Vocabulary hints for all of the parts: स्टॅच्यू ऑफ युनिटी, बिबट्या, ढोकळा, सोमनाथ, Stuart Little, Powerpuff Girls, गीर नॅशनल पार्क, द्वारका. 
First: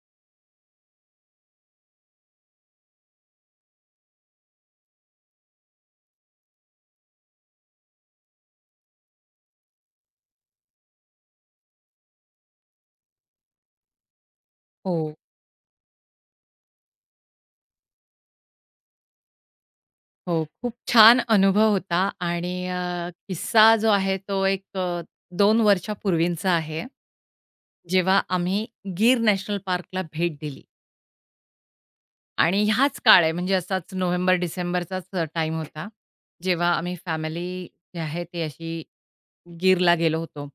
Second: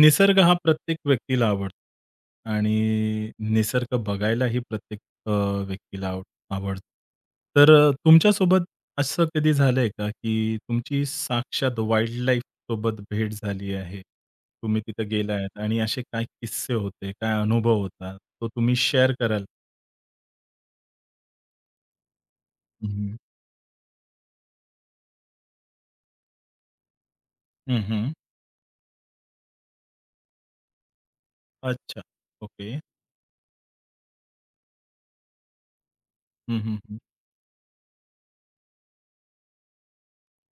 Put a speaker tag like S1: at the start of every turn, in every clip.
S1: निसर्ग हा प्रत्येक व्यक्तीला आवडतो आणि निसर्ग बघायलाही प्रत्येक अ, व्यक्तीला आवडतो. तर तुमच्यासोबत असं कधी झालंय का, की तुमची साक्षात वाईल्डलाईफ सोबत भेट झाली आहे? तुम्ही तिथे
S2: हो,
S1: गेलायत आणि असे काय किस्से होते, काय अनुभव होता, तो तुम्ही शेअर कराल?
S2: हो. खूप छान अनुभव होता आणि
S1: हं, हं.
S2: किस्सा जो आहे तो एक 2 वर्षापूर्वींचा आहे. जेव्हा आम्ही गीर नॅशनल पार्कला भेट दिली
S1: अच्छा.
S2: आणि
S1: ओके.
S2: ह्याच काळ आहे म्हणजे असाच नोव्हेंबर-डिसेंबरचाच टाईम होता.
S1: हं,
S2: जेव्हा
S1: हं,
S2: आम्ही
S1: हं.
S2: फॅमिली जी आहे ती अशी गीरला गेलो होतो.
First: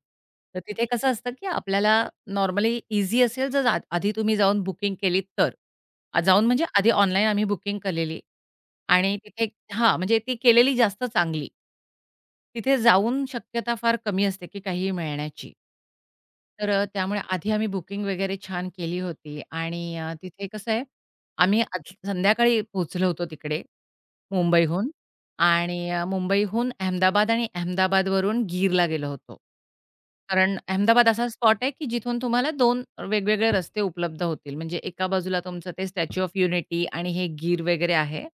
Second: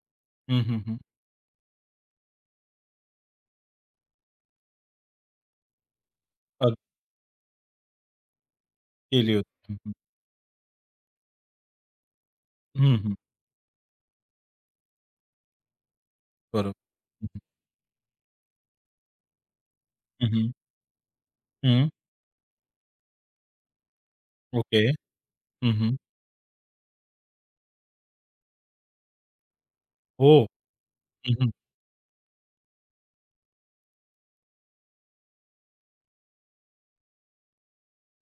S2: तर
S1: हं, हं,
S2: तिथे
S1: हं.
S2: कसं असतं, की आपल्याला नॉर्मली ईझी असेल जर आधी तुम्ही जाऊन बुकिंग केलीत तर. जाऊन म्हणजे
S1: अ,
S2: आधी ऑनलाईन आम्ही बुकिंग केलेली आणि
S1: केली
S2: तिथे
S1: होती. हं, हं.
S2: हां, म्हणजे ती केलेली जास्त चांगली. तिथे
S1: हं, हं.
S2: जाऊन शक्यता फार कमी असते, की काहीही मिळण्याची. तर
S1: बरोबर.
S2: त्यामुळे
S1: हं, हं.
S2: आधी आम्ही बुकिंग वगैरे छान केली होती आणि तिथे
S1: हं,
S2: कसं आहे, आम्ही आज संध्याकाळी पोहोचलो होतो तिकडे
S1: ओके.
S2: मुंबईहून.
S1: हं,
S2: आणि
S1: हं.
S2: मुंबईहून अहमदाबाद आणि अहमदाबादवरून गीरला गेलो होतो.
S1: हो.
S2: कारण अहमदाबाद असा
S1: हं, हं.
S2: स्पॉट आहे, की जिथून तुम्हाला दोन वेगवेगळे रस्ते उपलब्ध होतील. म्हणजे एका बाजूला तुमचं ते स्टॅच्यू ऑफ युनिटी आणि हे गीर वगैरे आहे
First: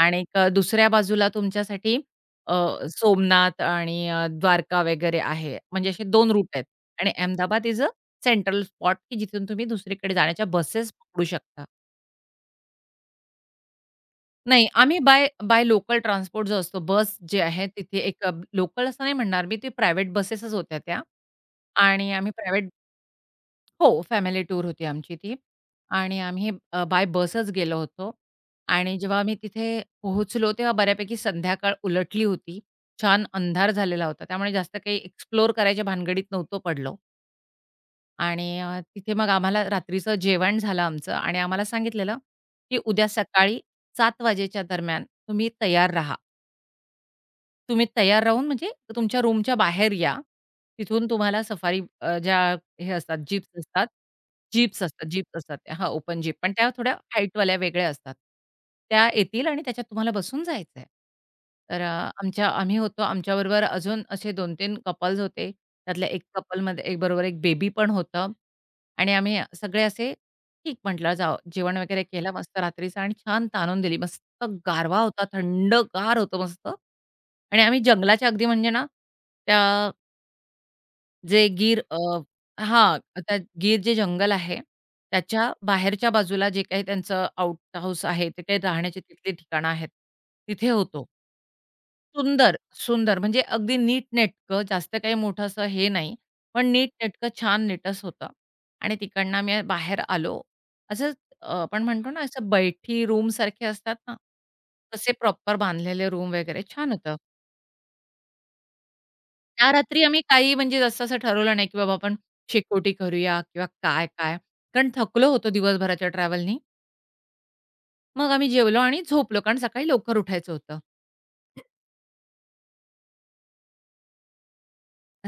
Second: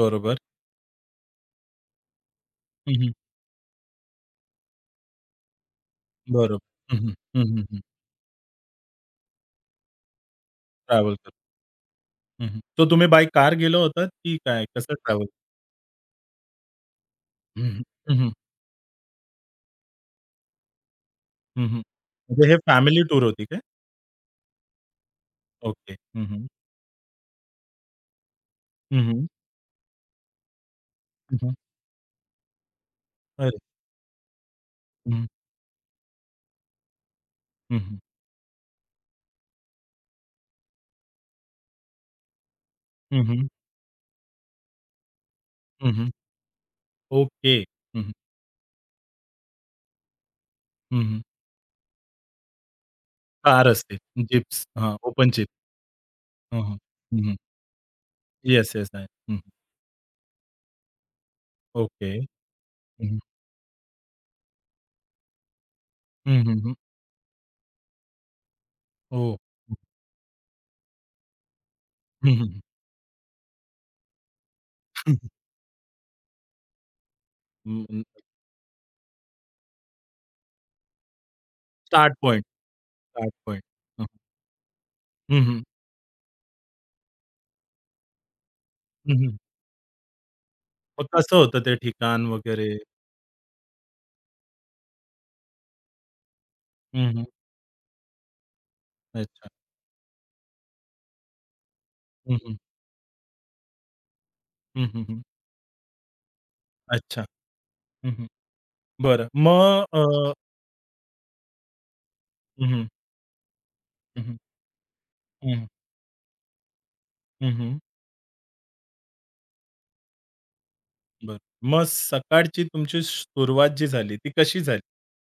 S2: आणि दुसऱ्या बाजूला तुमच्यासाठी अ,
S1: हं, हं.
S2: सोमनाथ आणि द्वारका वगैरे आहे. म्हणजे असे 2 रूट
S1: बरोबर.
S2: आहेत
S1: हं,
S2: आणि
S1: हं. हं, हं,
S2: अहमदाबाद
S1: हं.
S2: इज अ सेंट्रल स्पॉट, की जिथून तुम्ही दुसरीकडे जाण्याच्या बसेस
S1: ट्रॅव्हल
S2: पकडू
S1: करून.
S2: शकता.
S1: हं, हं. सो तुम्ही बाय कार गेला होतात की काय?
S2: नाही,
S1: कसं
S2: आम्ही
S1: travel?
S2: By by local transport जो असतो, बस जे
S1: हं,
S2: आहे
S1: हं.
S2: तिथे
S1: हं,
S2: एक
S1: हं.
S2: लोकल असं नाही म्हणणार मी, ते प्रायव्हेट बसेसच होत्या त्या
S1: हं, हं.
S2: आणि आम्ही
S1: म्हणजे हे
S2: प्रायव्हेट
S1: फॅमिली टूर होती काय?
S2: हो, फॅमिली टूर होती आमची ती
S1: ओके.
S2: आणि
S1: हं, हं.
S2: आम्ही बाय बसच गेलो होतो आणि
S1: हं,
S2: जेव्हा
S1: हं.
S2: आम्ही तिथे पोहोचलो, तेव्हा बऱ्यापैकी
S1: हं, हं.
S2: संध्याकाळ उलटली होती. छान
S1: अरे!
S2: अंधार झालेला होता. त्यामुळे जास्त काही
S1: हं,
S2: एक्सप्लोर करायच्या भानगडीत नव्हतो पडलो.
S1: हं, हं.
S2: आणि तिथे मग आम्हाला रात्रीचं जेवण झालं आमचं आणि आम्हाला सांगितलेलं, की उद्या
S1: हं, हं.
S2: सकाळी सात वाजेच्या दरम्यान तुम्ही तयार
S1: हं, हं.
S2: राहा.
S1: ओके.
S2: तुम्ही
S1: हं, हं.
S2: तयार राहून म्हणजे तुमच्या रूमच्या बाहेर या.
S1: हं,
S2: तिथून
S1: हं.
S2: तुम्हाला सफारी ज्या हे असतात जीप्स
S1: कार
S2: असतात.
S1: असते. जीप्स.
S2: जीप्स
S1: हां,
S2: असतात
S1: ओपन
S2: जीप्स
S1: जीप.
S2: असतात त्या. हां, ओपन जीप पण
S1: हं,
S2: त्या
S1: हं.
S2: थोड्या
S1: हं, हं.
S2: हाईटवाल्या वेगळ्या असतात.
S1: Yes, yes. आहे.
S2: त्या
S1: हं,
S2: येतील
S1: हं.
S2: आणि त्याच्यात तुम्हाला बसून जायचंय. तर
S1: ओके. हं,
S2: आम्ही होतो.
S1: हं.
S2: आमच्याबरोबर अजून असे 2-3 कपल्स होते. त्यातल्या एक
S1: हं, हं, हं.
S2: कपलमध्ये एक बरोबर एक बेबी पण होतं आणि
S1: ओह!
S2: आम्ही सगळे असे ठीक म्हटलं जावं. जेवण वगैरे केलं
S1: हं,
S2: मस्त
S1: हं.
S2: रात्रीचं आणि छान ताणून दिली. मस्त गारवा होता, थंडगार होतं मस्त आणि आम्ही
S1: हं, हं.
S2: जंगलाच्या अगदी म्हणजे ना त्या जे गीर
S1: स्टार्ट पॉइंट.
S2: हां,
S1: स्टार्ट
S2: आता
S1: पॉइंट.
S2: गीर जे जंगल आहे,
S1: हं,
S2: त्याच्या
S1: हं.
S2: बाहेरच्या बाजूला जे काही त्यांचं आउट हाऊस आहे, ते काही राहण्याची
S1: हं,
S2: तिथली
S1: हं.
S2: ठिकाणं आहेत, तिथे
S1: मग
S2: होतो.
S1: कसं होतं ते ठिकाण
S2: सुंदर,
S1: वगैरे?
S2: सुंदर म्हणजे अगदी नीटनेटकं, जास्त काही मोठं असं हे नाही, पण
S1: हं, हं.
S2: नीटनेटकं छान नीटस होतं आणि तिकडनं
S1: अच्छा.
S2: आम्ही बाहेर आलो. असंच आपण म्हणतो ना,
S1: हं,
S2: असं
S1: हं.
S2: बैठी रूमसारखे असतात ना,
S1: हं, हं,
S2: तसे
S1: हं.
S2: प्रॉपर बांधलेले रूम वगैरे छान होतं.
S1: अच्छा. हं, हं. बरं.
S2: त्या
S1: मग
S2: रात्री आम्ही काही म्हणजे जसं असं ठरवलं नाही, की बाबा आपण
S1: हं, हं.
S2: शेकोटी करूया किंवा
S1: हं, हं.
S2: काय-काय. कारण थकलो होतो
S1: हं, हं.
S2: दिवसभराच्या ट्रॅव्हलनी.
S1: हं,
S2: मग आम्ही जेवलो आणि झोपलो कारण सकाळी लवकर उठायचं होतं.
S1: बरं. मग सकाळची तुमची सुरुवात जी झाली, ती कशी झाली?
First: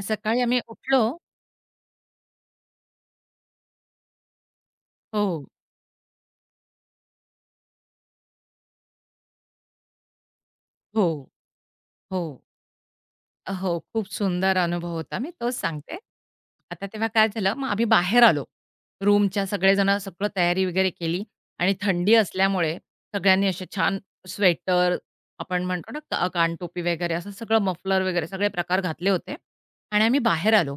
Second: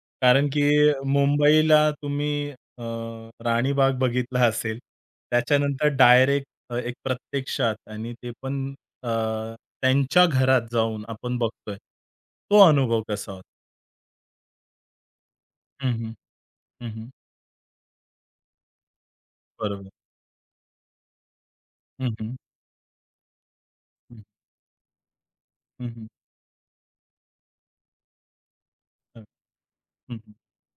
S2: सकाळी
S1: कारण
S2: आम्ही
S1: की
S2: उठलो
S1: मुंबईला तुम्ही अ, राणीबाग बघितला असेल.
S2: हो,
S1: त्याच्यानंतर डायरेक्ट एक प्रत्यक्षात आणि ते पण अ, त्यांच्या घरात जाऊन
S2: हो,
S1: आपण बघतोय.
S2: हो.
S1: तो अनुभव कसा होता?
S2: हो, खूप सुंदर अनुभव होता. मी तोच
S1: हं,
S2: सांगते.
S1: हं.
S2: आता
S1: हं,
S2: तेव्हा
S1: हं.
S2: काय झालं, मग आम्ही बाहेर आलो. रूमच्या
S1: बरोबर.
S2: सगळेजण सगळं तयारी वगैरे केली आणि
S1: हं,
S2: थंडी
S1: हं.
S2: असल्यामुळे सगळ्यांनी असे छान
S1: हं.
S2: स्वेटर, आपण
S1: हं,
S2: म्हणतो ना
S1: हं.
S2: का कानटोपी वगैरे असं सगळं मफलर वगैरे सगळे प्रकार घातले होते आणि
S1: हं,
S2: आम्ही
S1: हं,
S2: बाहेर आलो.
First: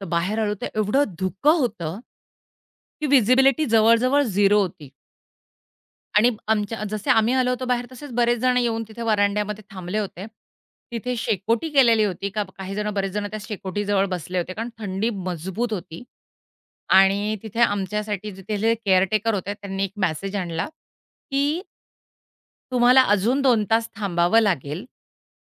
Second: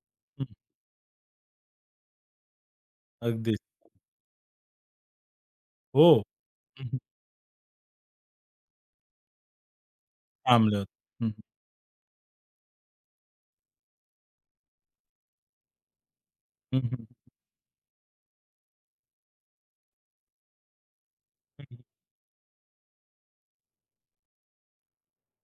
S2: तर बाहेर
S1: हं.
S2: आलो तर एवढं धुकं होतं, की
S1: अगदीच.
S2: व्हिजिबिलिटी जवळ-जवळ झिरो होती.
S1: हो.
S2: आणि आमच्या
S1: हं, हं.
S2: जसे आम्ही आलो होतो बाहेर, तसेच बरेच जण येऊन तिथे वरांड्यामध्ये थांबले होते.
S1: थांबले होते.
S2: तिथे
S1: हं, हं.
S2: शेकोटी केलेली होती. काही जण बरेच जण त्या शेकोटीजवळ बसले होते. कारण थंडी मजबूत होती
S1: हं, हं.
S2: आणि तिथे आमच्यासाठी जे तिथले केअरटेकर होते, त्यांनी एक मेसेज आणला, की
S1: हं, हं.
S2: तुम्हाला अजून 2 तास थांबावं लागेल.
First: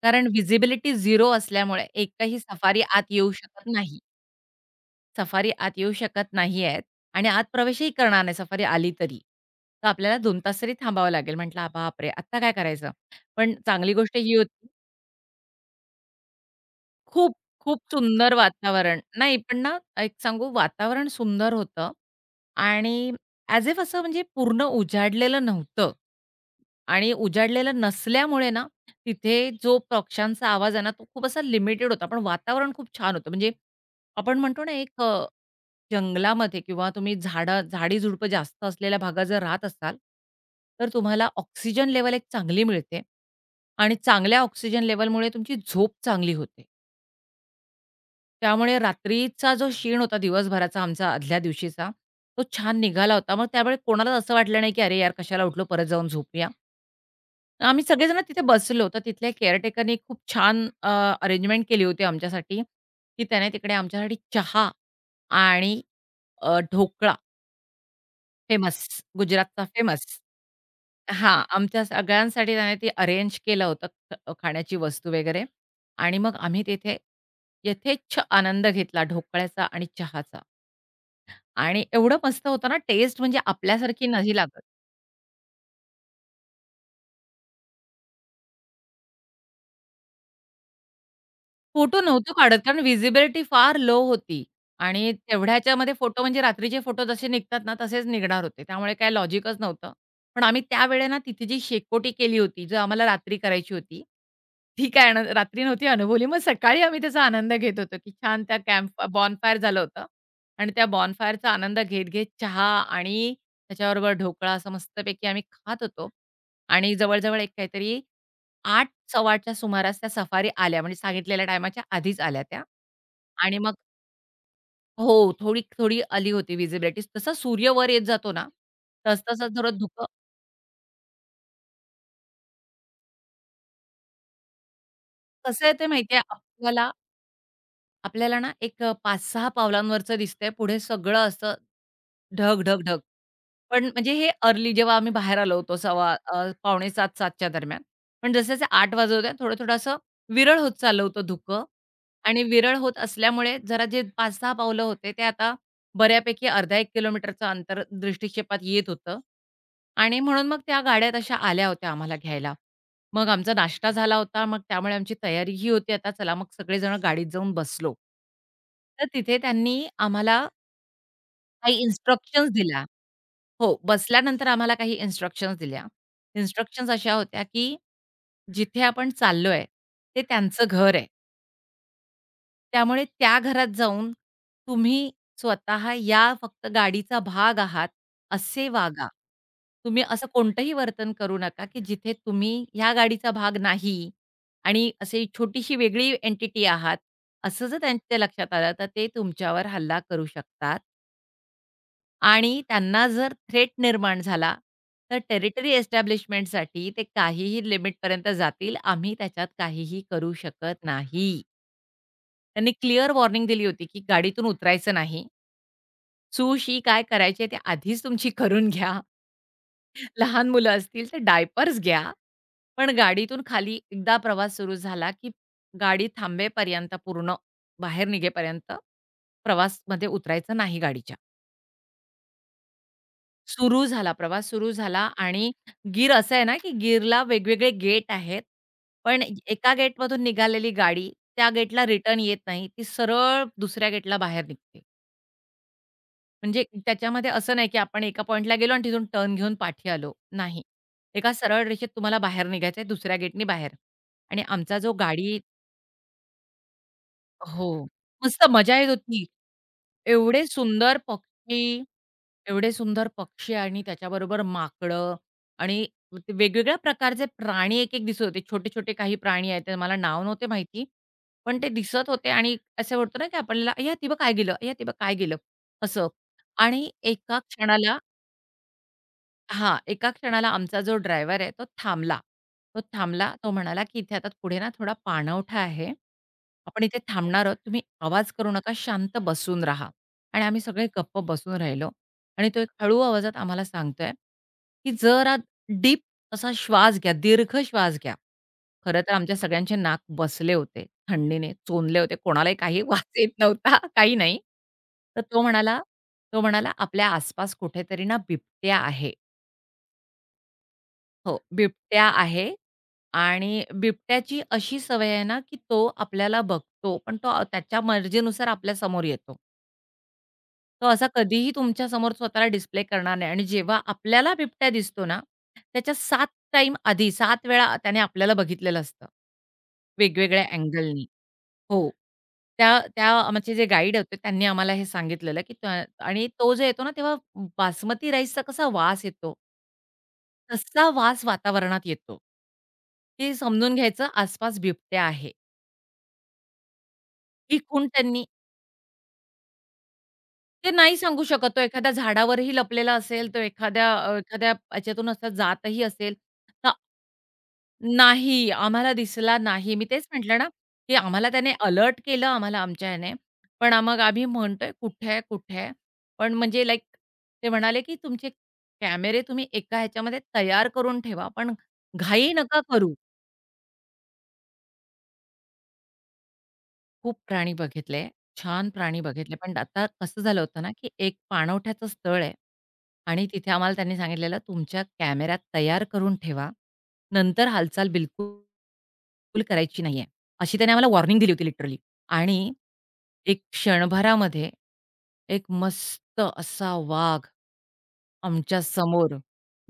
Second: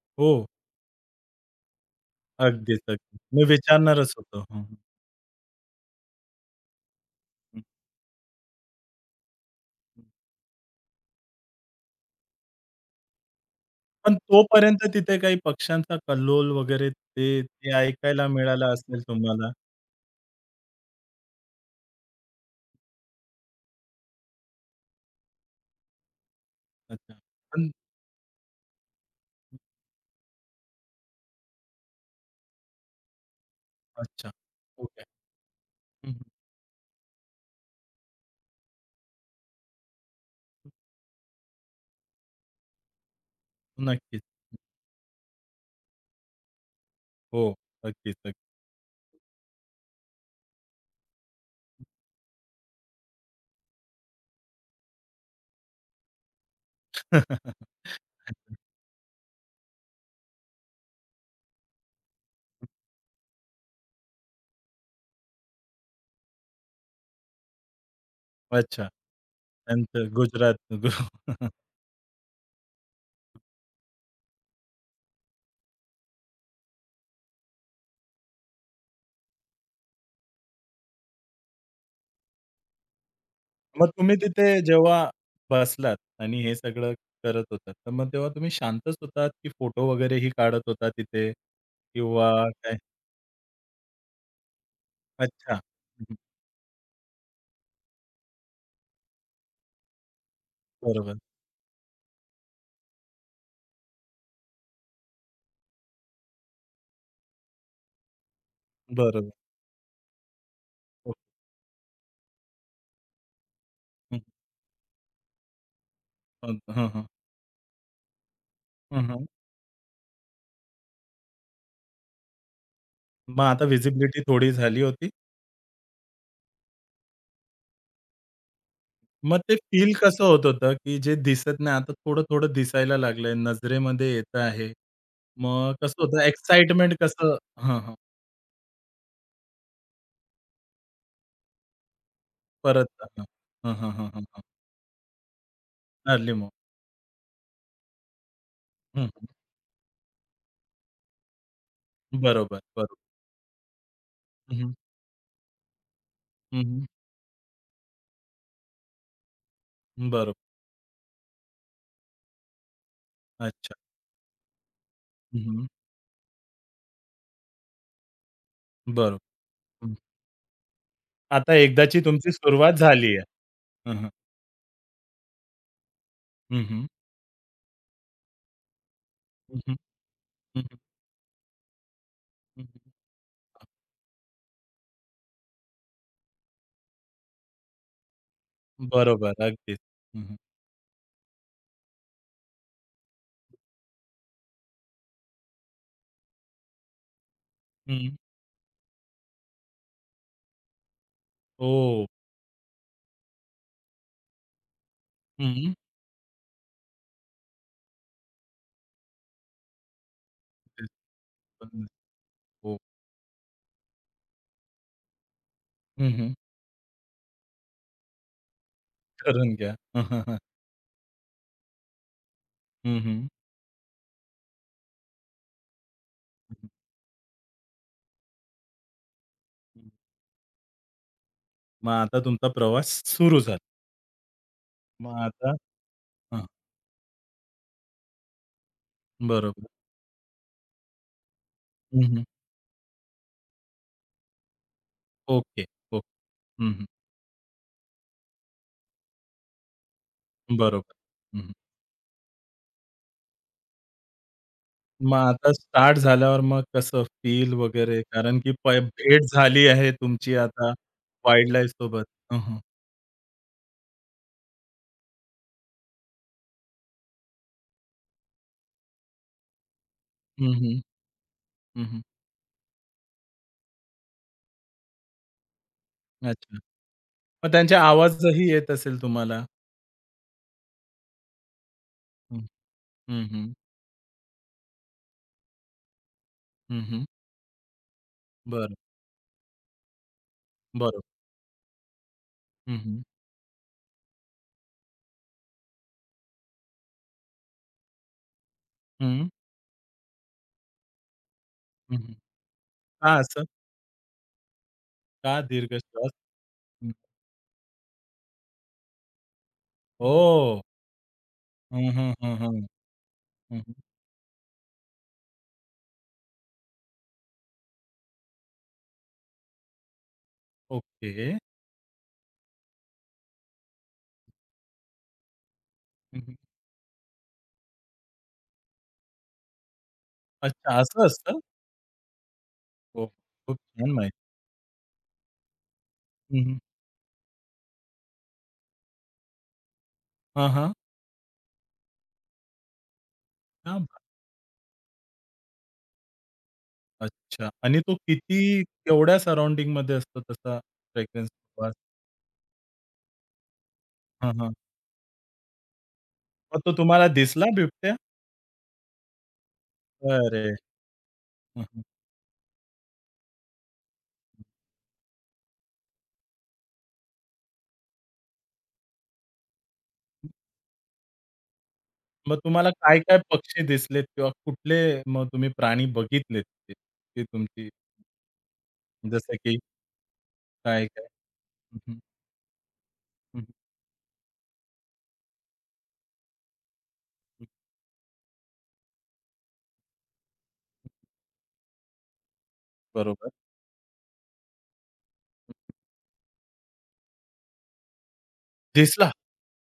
S2: कारण
S1: हो.
S2: व्हिजिबिलिटी 0 असल्यामुळे एकही
S1: अगदीच,
S2: सफारी आत
S1: अगदीच.
S2: येऊ
S1: मी
S2: शकत नाही.
S1: विचारणारच होतो. हं, हं.
S2: सफारी आत येऊ शकत नाही आहेत आणि आत
S1: हं,
S2: प्रवेशही करणार नाही सफारी आली तरी. तर
S1: हं.
S2: आपल्याला 2 तास तरी थांबावं लागेल. म्हटलं, "बापरे! आत्ता काय करायचं?" पण चांगली
S1: पण
S2: गोष्ट ही होती
S1: तोपर्यंत तिथे काही पक्ष्यांचा कल्लोल वगैरे
S2: खूप,
S1: ते ते
S2: खूप
S1: ऐकायला
S2: सुंदर
S1: मिळालं असेल
S2: वातावरण. नाही
S1: तुम्हाला?
S2: पण ना, एक सांगू वातावरण सुंदर होतं आणि ॲज इफ असं म्हणजे पूर्ण उजाडलेलं नव्हतं. आणि
S1: अच्छा. पण
S2: उजाडलेलं नसल्यामुळे ना, तिथे जो पक्ष्यांचा आवाज आहे ना, तो खूप असा लिमिटेड होता. पण वातावरण खूप छान होतं. म्हणजे
S1: अच्छा.
S2: आपण म्हणतो ना, एक
S1: ओके. हं, हं.
S2: जंगलामध्ये किंवा तुम्ही झाडं झाडी-झुडपं जास्त असलेल्या भागात जर राहत असाल, तर तुम्हाला ऑक्सिजन लेव्हल एक चांगली मिळते आणि
S1: नक्कीच.
S2: चांगल्या ऑक्सिजन लेव्हलमुळे तुमची झोप चांगली होते.
S1: हो. अगदीच, अगदीच.
S2: त्यामुळे रात्रीचा जो शीण होता दिवसभराचा आमचा आदल्या दिवशीचा, तो छान निघाला होता. मग त्यावेळी कोणालाच असं वाटलं नाही, की "अरे यार, कशाला उठलो, परत जाऊन झोपूया." आम्ही सगळेजण तिथे बसलो. तर तिथल्या केअरटेकरनी खूप छान अरेंजमेंट केली होती आमच्यासाठी, की त्याने तिकडे आमच्यासाठी चहा आणि ढोकळा फेमस,
S1: अच्छा.
S2: गुजरातचा फेमस
S1: त्यांचं गुजरात
S2: हां, आमच्या सगळ्यांसाठी त्याने ते अरेंज केलं होतं खाण्याची वस्तू वगैरे आणि मग आम्ही तिथे यथेच्छ आनंद घेतला ढोकळ्याचा आणि चहाचा. आणि एवढं मस्त होतं ना, टेस्ट म्हणजे
S1: मग
S2: आपल्यासारखी
S1: तुम्ही
S2: नाही
S1: तिथे
S2: लागत.
S1: जेव्हा बसलात आणि हे सगळं करत होतात, तर मग तेव्हा तुम्ही शांतच होतात, की फोटो वगैरेही काढत होता तिथे
S2: फोटो
S1: किंवा
S2: नव्हतो काढत
S1: काय?
S2: कारण व्हिजिबिलिटी फार लो होती आणि
S1: अच्छा.
S2: तेवढ्या ह्याच्यामध्ये
S1: हं, हं.
S2: फोटो म्हणजे रात्रीचे फोटो जसे निघतात ना, तसेच निघणार होते. त्यामुळे काही लॉजिकच नव्हतं. पण आम्ही
S1: बरोबर,
S2: त्यावेळेला तिथे जी शेकोटी केली होती, जो आम्हाला रात्री करायची होती, ती काय अन रात्री नव्हती अनुभवली. मग सकाळी आम्ही त्याचा आनंद घेत होतो, की छान त्या कॅम्प
S1: बरोबर.
S2: बॉनफायर झालं होतं आणि त्या
S1: हो.
S2: बॉनफायरचा आनंद घेत-घेत चहा आणि त्याच्याबरोबर
S1: हं,
S2: ढोकळा असं मस्तपैकी आम्ही खात होतो
S1: हं. हं,
S2: आणि
S1: हं.
S2: जवळ एक काहीतरी
S1: हं, हं.
S2: 8:15च्या सुमारास त्या सफारी आल्या, म्हणजे सांगितलेल्या टायमाच्या आधीच आल्या त्या.
S1: मग
S2: आणि
S1: आता
S2: मग
S1: व्हिजिबिलिटी थोडी झाली होती.
S2: हो, थोडी-थोडी आली होती व्हिजिबिलिटी. तसा सूर्य वर येत जातो ना,
S1: मग ते
S2: तसं-तसं थोडं
S1: फील
S2: धुकं
S1: कसं होत होतं, की जे दिसत नाही आता थोडं-थोडं दिसायला लागलंय, नजरेमध्ये येत आहे.
S2: कसं
S1: मग
S2: येते
S1: कसं
S2: माहिती
S1: होतं
S2: आहे, आपल्याला
S1: एक्साइटमेंट कसं? हां, हां.
S2: आपल्याला ना एक 5-6 पावलांवरचं दिसतंय, पुढे सगळं असं ढग, ढग,
S1: परत
S2: ढग.
S1: हां,
S2: पण
S1: हां, हां,
S2: म्हणजे
S1: हां,
S2: हे
S1: हां,
S2: अर्ली जेव्हा आम्ही बाहेर आलो होतो सव्वा
S1: अर्ली मॉर्निंग.
S2: पावणे 7:00-7:00च्या दरम्यान. पण जसे-जसे 8:00 वाजत होते, थोडं-थोडं असं विरळ होत चाललं होतं धुकं आणि
S1: बरोबर,
S2: विरळ
S1: बरोबर.
S2: होत असल्यामुळे जरा जे 5-6 पावलं होते, ते आता बऱ्यापैकी
S1: हं,
S2: अर्धा
S1: हं.
S2: 1 किलोमीटरचं अंतर दृष्टिक्षेपात येत होतं आणि
S1: बरोबर.
S2: म्हणून मग त्या गाड्या तशा आल्या होत्या आम्हाला घ्यायला. मग आमचा
S1: अच्छा.
S2: नाश्ता झाला होता, मग त्यामुळे आमची
S1: हं, हं.
S2: तयारीही होती, आता चला मग सगळेजण गाडीत जाऊन बसलो. तर
S1: बरोबर.
S2: तिथे त्यांनी
S1: हं.
S2: आम्हाला
S1: आता
S2: काही
S1: एकदाची तुमची
S2: इन्स्ट्रक्शन्स
S1: सुरुवात
S2: दिल्या.
S1: झाली आहे.
S2: हो,
S1: हं, हं.
S2: बसल्यानंतर आम्हाला काही इन्स्ट्रक्शन्स दिल्या.
S1: हं, हं.
S2: इन्स्ट्रक्शन्स अशा होत्या, की जिथे आपण
S1: हं,
S2: चाललोय,
S1: हं.
S2: ते
S1: हं,
S2: त्यांचं
S1: हं.
S2: घर आहे.
S1: हं, हं.
S2: त्यामुळे त्या घरात जाऊन तुम्ही स्वतः या फक्त गाडीचा भाग आहात, असे वागा.
S1: बरोबर. अगदीच.
S2: तुम्ही
S1: हं,
S2: असं
S1: हं.
S2: कोणतंही वर्तन करू नका, की जिथे तुम्ही ह्या गाडीचा भाग नाही आणि असे छोटीशी वेगळी एंटिटी आहात, असं जर
S1: हं.
S2: त्यांच्या लक्षात आलं, तर ते तुमच्यावर हल्ला करू शकतात.
S1: हो.
S2: आणि त्यांना जर थ्रेट निर्माण झाला, तर
S1: हं,
S2: टेरिटरी
S1: हं.
S2: एस्टॅब्लिशमेंटसाठी ते काहीही लिमिटपर्यंत जातील. आम्ही त्याच्यात काहीही करू शकत
S1: तेच
S2: नाही.
S1: पण
S2: त्यांनी
S1: हो.
S2: क्लिअर वॉर्निंग दिली होती, की गाडीतून उतरायचं नाही.
S1: हं, हं.
S2: सू-शी काय करायची आहे ते आधीच तुमची करून घ्या.
S1: करून घ्या.
S2: लहान मुलं असतील तर डायपर्स घ्या.
S1: हं,
S2: पण
S1: हं, हं. हं, हं.
S2: गाडीतून खाली एकदा प्रवास सुरू झाला, की गाडी
S1: हं,
S2: थांबेपर्यंत पूर्ण बाहेर निघेपर्यंत
S1: हं.
S2: प्रवासमध्ये उतरायचं नाही गाडीच्या.
S1: मग आता तुमचा प्रवास सुरू झाला.
S2: सुरू झाला, प्रवास सुरू झाला
S1: मग
S2: आणि
S1: आता
S2: गीर असं आहे
S1: हां.
S2: ना, की गीरला वेगवेगळे गेट आहेत. पण
S1: बरोबर.
S2: एका गेटमधून निघालेली गाडी त्या गेटला
S1: हं,
S2: रिटर्न
S1: हं.
S2: येत नाही. ती सरळ दुसऱ्या गेटला बाहेर निघते.
S1: ओके. ओके.
S2: म्हणजे
S1: हं, हं.
S2: त्याच्यामध्ये असं नाही, की आपण एका पॉइंटला गेलो आणि तिथून टर्न घेऊन पाठी आलो. नाही.
S1: बरोबर.
S2: एका
S1: हं.
S2: सरळ रेषेत तुम्हाला बाहेर निघायचं आहे दुसऱ्या गेटनी बाहेर. आणि आमचा जो
S1: मग
S2: गाडी
S1: आता स्टार्ट झाल्यावर मग कसं फील
S2: हो.
S1: वगैरे? कारण
S2: मस्त
S1: की
S2: मजा येत
S1: भेट
S2: होती.
S1: झाली आहे तुमची
S2: एवढे
S1: आता
S2: सुंदर पक्षी,
S1: वाईल्डलाईफ सोबत. हं, हं.
S2: एवढे सुंदर पक्षी आणि त्याच्याबरोबर माकडं आणि ते वेगवेगळ्या प्रकारचे प्राणी एक-एक दिसत होते. छोटे-छोटे काही प्राणी आहेत, ते मला नाव नव्हते
S1: हं, हं.
S2: माहिती. पण ते
S1: हं, हं.
S2: दिसत होते आणि असं वाटतं ना, की आपल्याला "अय्या! ती बघ काय गेलं, अय्या! ती बघ काय गेलं." असं.
S1: अच्छा.
S2: आणि एका
S1: मग त्यांचा
S2: क्षणाला
S1: आवाजही येत असेल तुम्हाला?
S2: हां, एका क्षणाला आमचा जो ड्रायव्हर आहे तो थांबला.
S1: हं, हं,
S2: तो
S1: हं.
S2: म्हणाला, की "इथे आता पुढे ना थोडा पाणवठा आहे.
S1: हं,
S2: आपण इथे
S1: हं.
S2: थांबणार आहोत. तुम्ही आवाज करू नका.
S1: बरं,
S2: शांत बसून राहा." आणि आम्ही सगळे
S1: बरं.
S2: गप्प बसून राहिलो आणि तो एक
S1: हं,
S2: हळू
S1: हं.
S2: आवाजात आम्हाला सांगतोय, की "जरा डीप असा श्वास घ्या. दीर्घ श्वास घ्या." खरं तर
S1: हं,
S2: आमच्या सगळ्यांचे नाक बसले होते थंडीने, चोंदले होते. कोणालाही काही वास
S1: का
S2: येत
S1: असं?
S2: नव्हता, काही नाही. तर
S1: का
S2: तो
S1: दीर्घ
S2: म्हणाला
S1: श्वास?
S2: तो म्हणाला,
S1: हं.
S2: "आपल्या आसपास कुठेतरी ना बिबट्या आहे."
S1: ओह!
S2: हो,
S1: हं,
S2: बिबट्या
S1: हं, हं,
S2: आहे
S1: हं.
S2: आणि बिबट्याची अशी सवय आहे ना, की तो आपल्याला बघतो, पण त्याच्या मर्जीनुसार आपल्यासमोर येतो. तो असा
S1: ओके.
S2: कधीही तुमच्यासमोर स्वतःला डिस्प्ले करणार नाही आणि जेव्हा आपल्याला बिबट्या दिसतो ना, त्याच्या 7
S1: हं,
S2: 7 वेळा त्याने आपल्याला बघितलेलं असतं. वेगवेगळ्या
S1: अच्छा असं
S2: अँगलनी.
S1: असतं?
S2: हो. त्या
S1: हो.
S2: त्या आमचे
S1: खूप
S2: जे
S1: छान
S2: गाईड होते
S1: माहिती.
S2: त्यांनी आम्हाला हे सांगितलेलं, की त्या आणि
S1: हं,
S2: तो
S1: हं.
S2: जो येतो ना, तेव्हा बासमती राईसचा कसा वास येतो.
S1: हां, हां.
S2: तसा वास वातावरणात येतो. हे समजून
S1: का
S2: घ्यायचं आसपास बिबट्या आहे.
S1: अच्छा
S2: ही
S1: आणि
S2: खूण
S1: तो
S2: त्यांनी
S1: किती केवढ्या सराउंडिंगमध्ये असतो तसा
S2: ते नाही सांगू
S1: फ्रॅग्रन्स
S2: शकत. तो
S1: वास?
S2: एखाद्या झाडावरही लपलेला असेल, तो एखाद्या
S1: हां,
S2: एखाद्या
S1: हां.
S2: ह्याच्यातून असा जातही असेल.
S1: मग
S2: तर
S1: तो तुम्हाला दिसला बिबट्या?
S2: नाही, आम्हाला दिसला नाही. मी तेच म्हटलं
S1: अरे!
S2: ना, की आम्हाला त्याने
S1: हं, हं.
S2: अलर्ट केलं आम्हाला आमच्या ह्याने पण मग आम्ही म्हणतोय, "कुठे आहे? कुठे आहे?" पण म्हणजे लाइक ते म्हणाले, की "तुमचे कॅमेरे तुम्ही एका ह्याच्यामध्ये तयार करून ठेवा, पण घाई
S1: मग
S2: नका
S1: तुम्हाला
S2: करू."
S1: काय-काय पक्षी दिसलेत किंवा कुठले मग तुम्ही प्राणी बघितलेत ते?
S2: खूप
S1: ते
S2: प्राणी
S1: तुमची
S2: बघितले. छान प्राणी
S1: जसं
S2: बघितले. पण
S1: की
S2: आता कसं झालं होतं ना, की
S1: काय-काय?
S2: एक
S1: हं,
S2: पाणवठ्याचं
S1: हं.
S2: स्थळ आहे आणि
S1: हं, हं,
S2: तिथे आम्हाला त्यांनी सांगितलेलं, "तुमच्या कॅमेऱ्यात तयार करून ठेवा.
S1: हं.
S2: नंतर हालचाल बिलकुल करायची नाहीये." अशी त्यांनी आम्हाला वॉर्निंग दिली होती लिटरली. आणि
S1: बरोबर.
S2: एक क्षणभरामध्ये एक मस्त असा वाघ आमच्या
S1: दिसला?
S2: समोर,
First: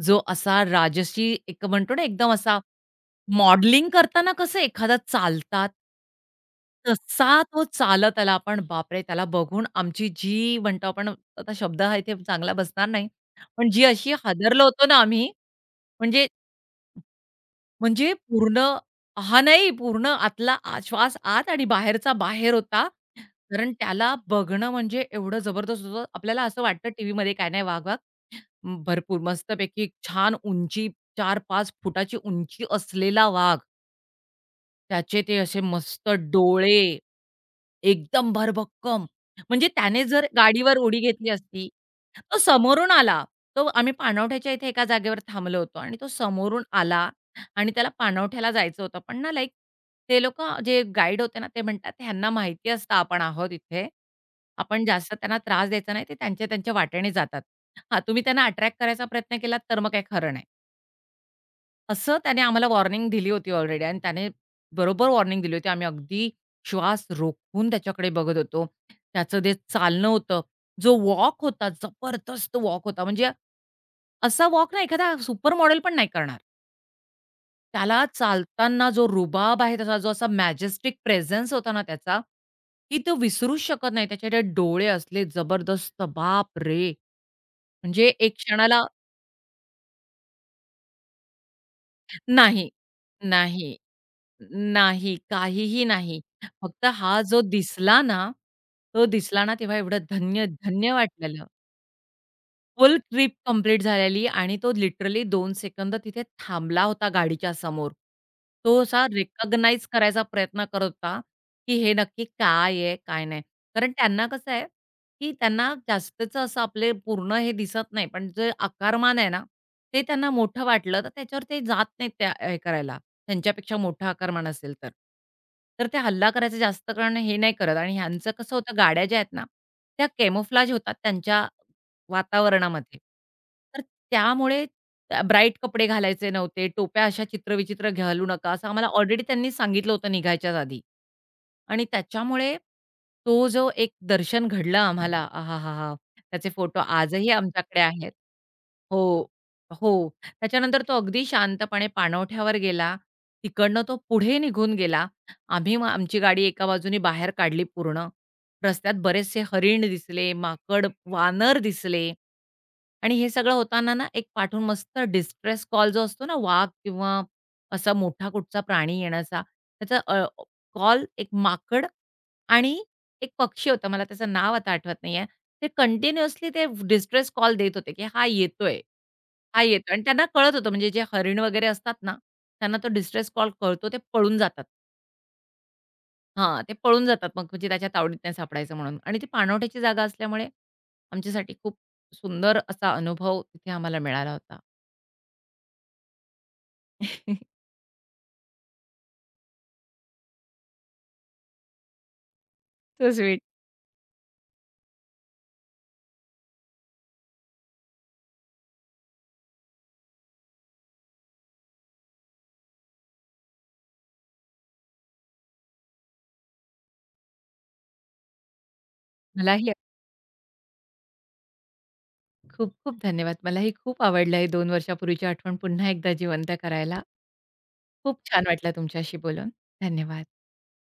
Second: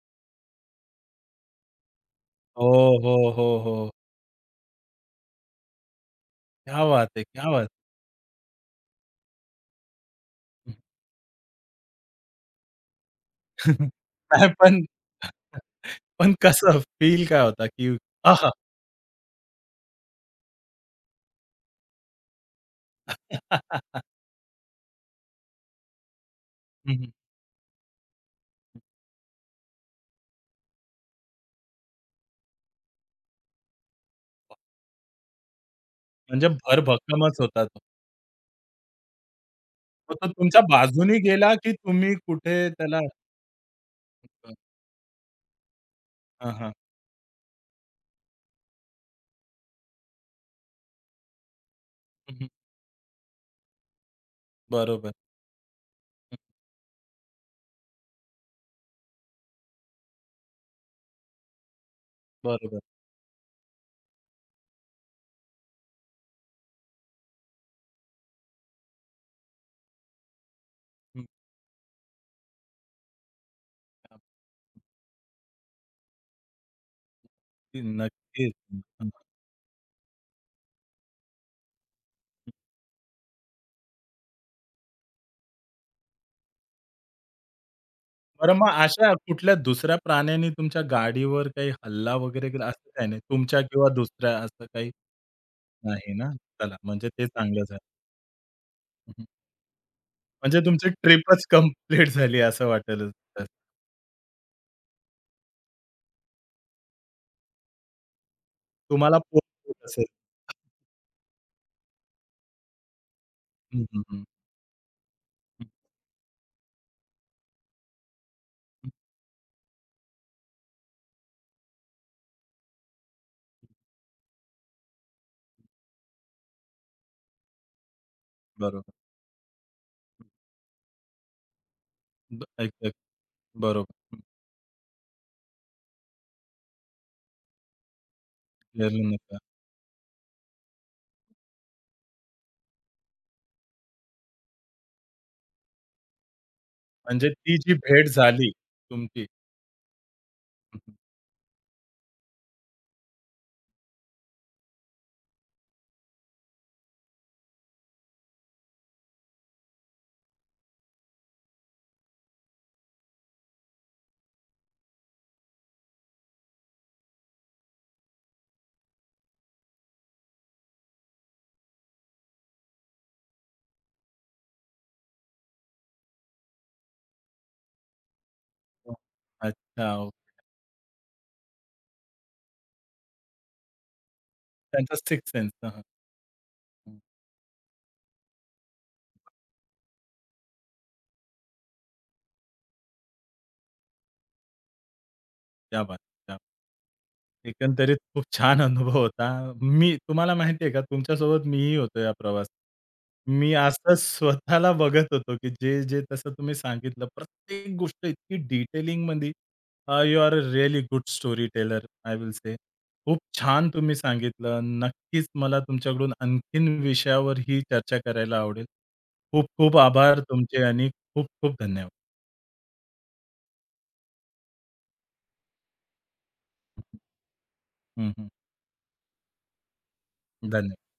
S2: जो असा राजसी एक म्हणतो ना, एकदम असा
S1: हो, हो, हो,
S2: मॉडेलिंग
S1: हो.
S2: करताना कसं एखादा चालतात
S1: क्या बात है!
S2: तसा
S1: क्या
S2: तो
S1: बात
S2: चालत आला. पण बापरे! त्याला बघून आमची जी
S1: है!
S2: म्हणतो आपण आता शब्द हा इथे चांगला बसणार नाही. पण जी अशी
S1: नाही
S2: हादरलो
S1: पण
S2: होतो ना आम्ही, म्हणजे
S1: पण कसं फील काय होता की
S2: म्हणजे
S1: आहा!
S2: पूर्ण हा नाही, पूर्ण आतला श्वास आत आणि बाहेरचा बाहेर होता. कारण त्याला बघणं म्हणजे एवढं जबरदस्त होतं. आपल्याला असं वाटतं
S1: हं, हं.
S2: टीव्हीमध्ये काय नाही वाघ, वाघ. भरपूर मस्तपैकी छान उंची चार 5 फुटाची उंची असलेला वाघ. त्याचे ते असे मस्त
S1: म्हणजे
S2: डोळे,
S1: भरभक्कमच होता तो.
S2: एकदम भरभक्कम. म्हणजे त्याने
S1: मग
S2: जर
S1: तो तुमच्या
S2: गाडीवर उडी
S1: बाजूनी
S2: घेतली
S1: गेला,
S2: असती,
S1: की तुम्ही
S2: तो
S1: कुठे
S2: समोरून
S1: त्याला
S2: आला. आम्ही पाणवठ्याच्या इथे एका जागेवर थांबलो होतो आणि तो
S1: हां,
S2: समोरून
S1: हां.
S2: आला आणि त्याला पाणवठ्याला जायचं होतं. पण ना लाइक ते लोकं जे गाईड होते ना, ते म्हणतात ह्यांना
S1: हं, हं.
S2: माहिती असतं आपण आहोत इथे. आपण
S1: बरोबर.
S2: जास्त त्यांना त्रास द्यायचा नाही. ते
S1: हं,
S2: त्यांच्या त्यांच्या वाटेने जातात. हां, तुम्ही त्यांना अट्रॅक्ट करायचा प्रयत्न केलात तर मग काही खरं नाही. असं त्याने आम्हाला
S1: बरोबर.
S2: वॉर्निंग दिली होती ऑलरेडी आणि त्याने वॉर्निंग दिली होती. आम्ही अगदी श्वास रोखून त्याच्याकडे बघत होतो. त्याचं जे चालणं होतं, जो
S1: हं.
S2: वॉक होता, जबरदस्त वॉक होता. म्हणजे असा वॉक ना एखादा सुपर मॉडेल पण नाही करणार.
S1: अगदी
S2: त्याला
S1: नक्कीच.
S2: चालताना जो
S1: हं.
S2: रुबाब आहे त्याचा, जो असा मॅजेस्टिक प्रेझेन्स होता ना त्याचा, की तो विसरूच शकत नाही. त्याच्याकडे डोळे असले जबरदस्त. बापरे! म्हणजे एक
S1: बरं मग
S2: क्षणाला
S1: अशा कुठल्या दुसऱ्या प्राण्याने तुमच्या गाडीवर काही हल्ला वगैरे केला
S2: नाही,
S1: असं काही नाही? तुमच्या
S2: नाही.
S1: किंवा दुसऱ्या असं काही?
S2: नाही, काहीही
S1: नाही
S2: नाही.
S1: ना? चला
S2: फक्त
S1: म्हणजे
S2: हा
S1: ते
S2: जो
S1: चांगलं झालं.
S2: दिसला ना, तो
S1: हं, हं.
S2: दिसला ना तेव्हा एवढं धन्य,
S1: म्हणजे तुमची
S2: धन्य
S1: ट्रिपच
S2: वाटलेलं.
S1: कंप्लीट झाली असं
S2: फुल
S1: वाटेल
S2: ट्रिप
S1: तर.
S2: कंप्लीट झालेली आणि तो लिटरली दोन सेकंद तिथे थांबला होता गाडीच्या समोर. तो असा
S1: तुम्हाला पोहोचवत
S2: रिकॉग्नाइज
S1: असेल.
S2: करायचा प्रयत्न करत होता, की हे नक्की काय आहे, काय नाही.
S1: हं,
S2: कारण
S1: हं, हं.
S2: त्यांना कसं आहे, की
S1: हं,
S2: त्यांना जास्तीचं असं आपले पूर्ण हे दिसत नाही, पण जे
S1: हं.
S2: आकारमान आहे ना, ते त्यांना मोठं वाटलं, तर त्याच्यावर ते जात नाहीत त्या हे करायला. त्यांच्यापेक्षा मोठं आकारमान असेल तर. तर ते हल्ला करायचं जास्त कारण हे नाही करत आणि ह्यांचं कसं होतं
S1: बरोबर.
S2: गाड्या ज्या आहेत ना, त्या कॅमोफ्लेज होतात त्यांच्या
S1: एक्झॅक्ट.
S2: वातावरणामध्ये. तर
S1: बरोबर.
S2: त्यामुळे त्या ब्राईट कपडे घालायचे नव्हते, टोप्या अशा चित्रविचित्र घालू नका, असं आम्हाला
S1: हं.
S2: ऑलरेडी त्यांनी सांगितलं होतं निघायच्याच आधी. आणि त्याच्यामुळे तो जो एक दर्शन घडलं आम्हाला, आहाहाहा! त्याचे फोटो
S1: म्हणजे
S2: आजही
S1: ती जी
S2: आमच्याकडे
S1: भेट
S2: आहेत.
S1: झाली
S2: हो,
S1: तुमची.
S2: हो.
S1: हं,
S2: त्याच्यानंतर तो अगदी शांतपणे पाणवठ्यावर गेला. तिकडनं तो पुढे निघून गेला. आम्ही मग आमची गाडी एका बाजूने बाहेर काढली पूर्ण. रस्त्यात बरेचसे हरीण दिसले, माकड, वानर दिसले आणि हे सगळं होताना ना, एक पाठून मस्त डिस्ट्रेस कॉल जो असतो ना, वाघ किंवा असा मोठा कुठचा प्राणी येण्याचा, त्याचा कॉल एक माकड आणि एक पक्षी होता, मला त्याचं नाव आता आठवत नाही ते कंटिन्युअसली ते डिस्ट्रेस कॉल देत होते, की हा येतोय,
S1: हं.
S2: हा येतोय आणि
S1: अच्छा.
S2: त्यांना कळत होतं, म्हणजे जे हरीण वगैरे असतात ना, त्यांना तो डिस्ट्रेस कॉल कळतो, ते पळून जातात.
S1: त्यांचा सिक्स्थ सेन्स.
S2: हां, ते पळून जातात मग म्हणजे त्याच्या तावडीत नाही सापडायचं म्हणून आणि ती पाणवठ्याची जागा असल्यामुळे आमच्यासाठी खूप सुंदर असा अनुभव तिथे आम्हाला मिळाला होता.
S1: क्या बात! क्या बात. एकंदरीत खूप छान अनुभव होता. मी तुम्हाला माहिती आहे का, तुमच्यासोबत मीही होतो या प्रवासात.
S2: So sweet.
S1: मी असंच स्वतःला बघत होतो, की जे तसं तुम्ही सांगितलं, प्रत्येक गोष्ट इतकी डिटेलिंगमध्ये you are a really good storyteller I will say. खूप छान तुम्ही सांगितलं. नक्कीच मला तुमच्याकडून आणखीन विषयावर ही चर्चा करायला आवडेल. खूप
S2: मलाही
S1: खूप आभार तुमचे आणि खूप खूप धन्यवाद.
S2: खूप-खूप धन्यवाद. मलाही खूप आवडलं हे दोन वर्षापूर्वीची आठवण पुन्हा एकदा जिवंत करायला.
S1: हं,
S2: खूप
S1: हं.
S2: छान वाटलं तुमच्याशी बोलून. धन्यवाद.
S1: धन्यवाद.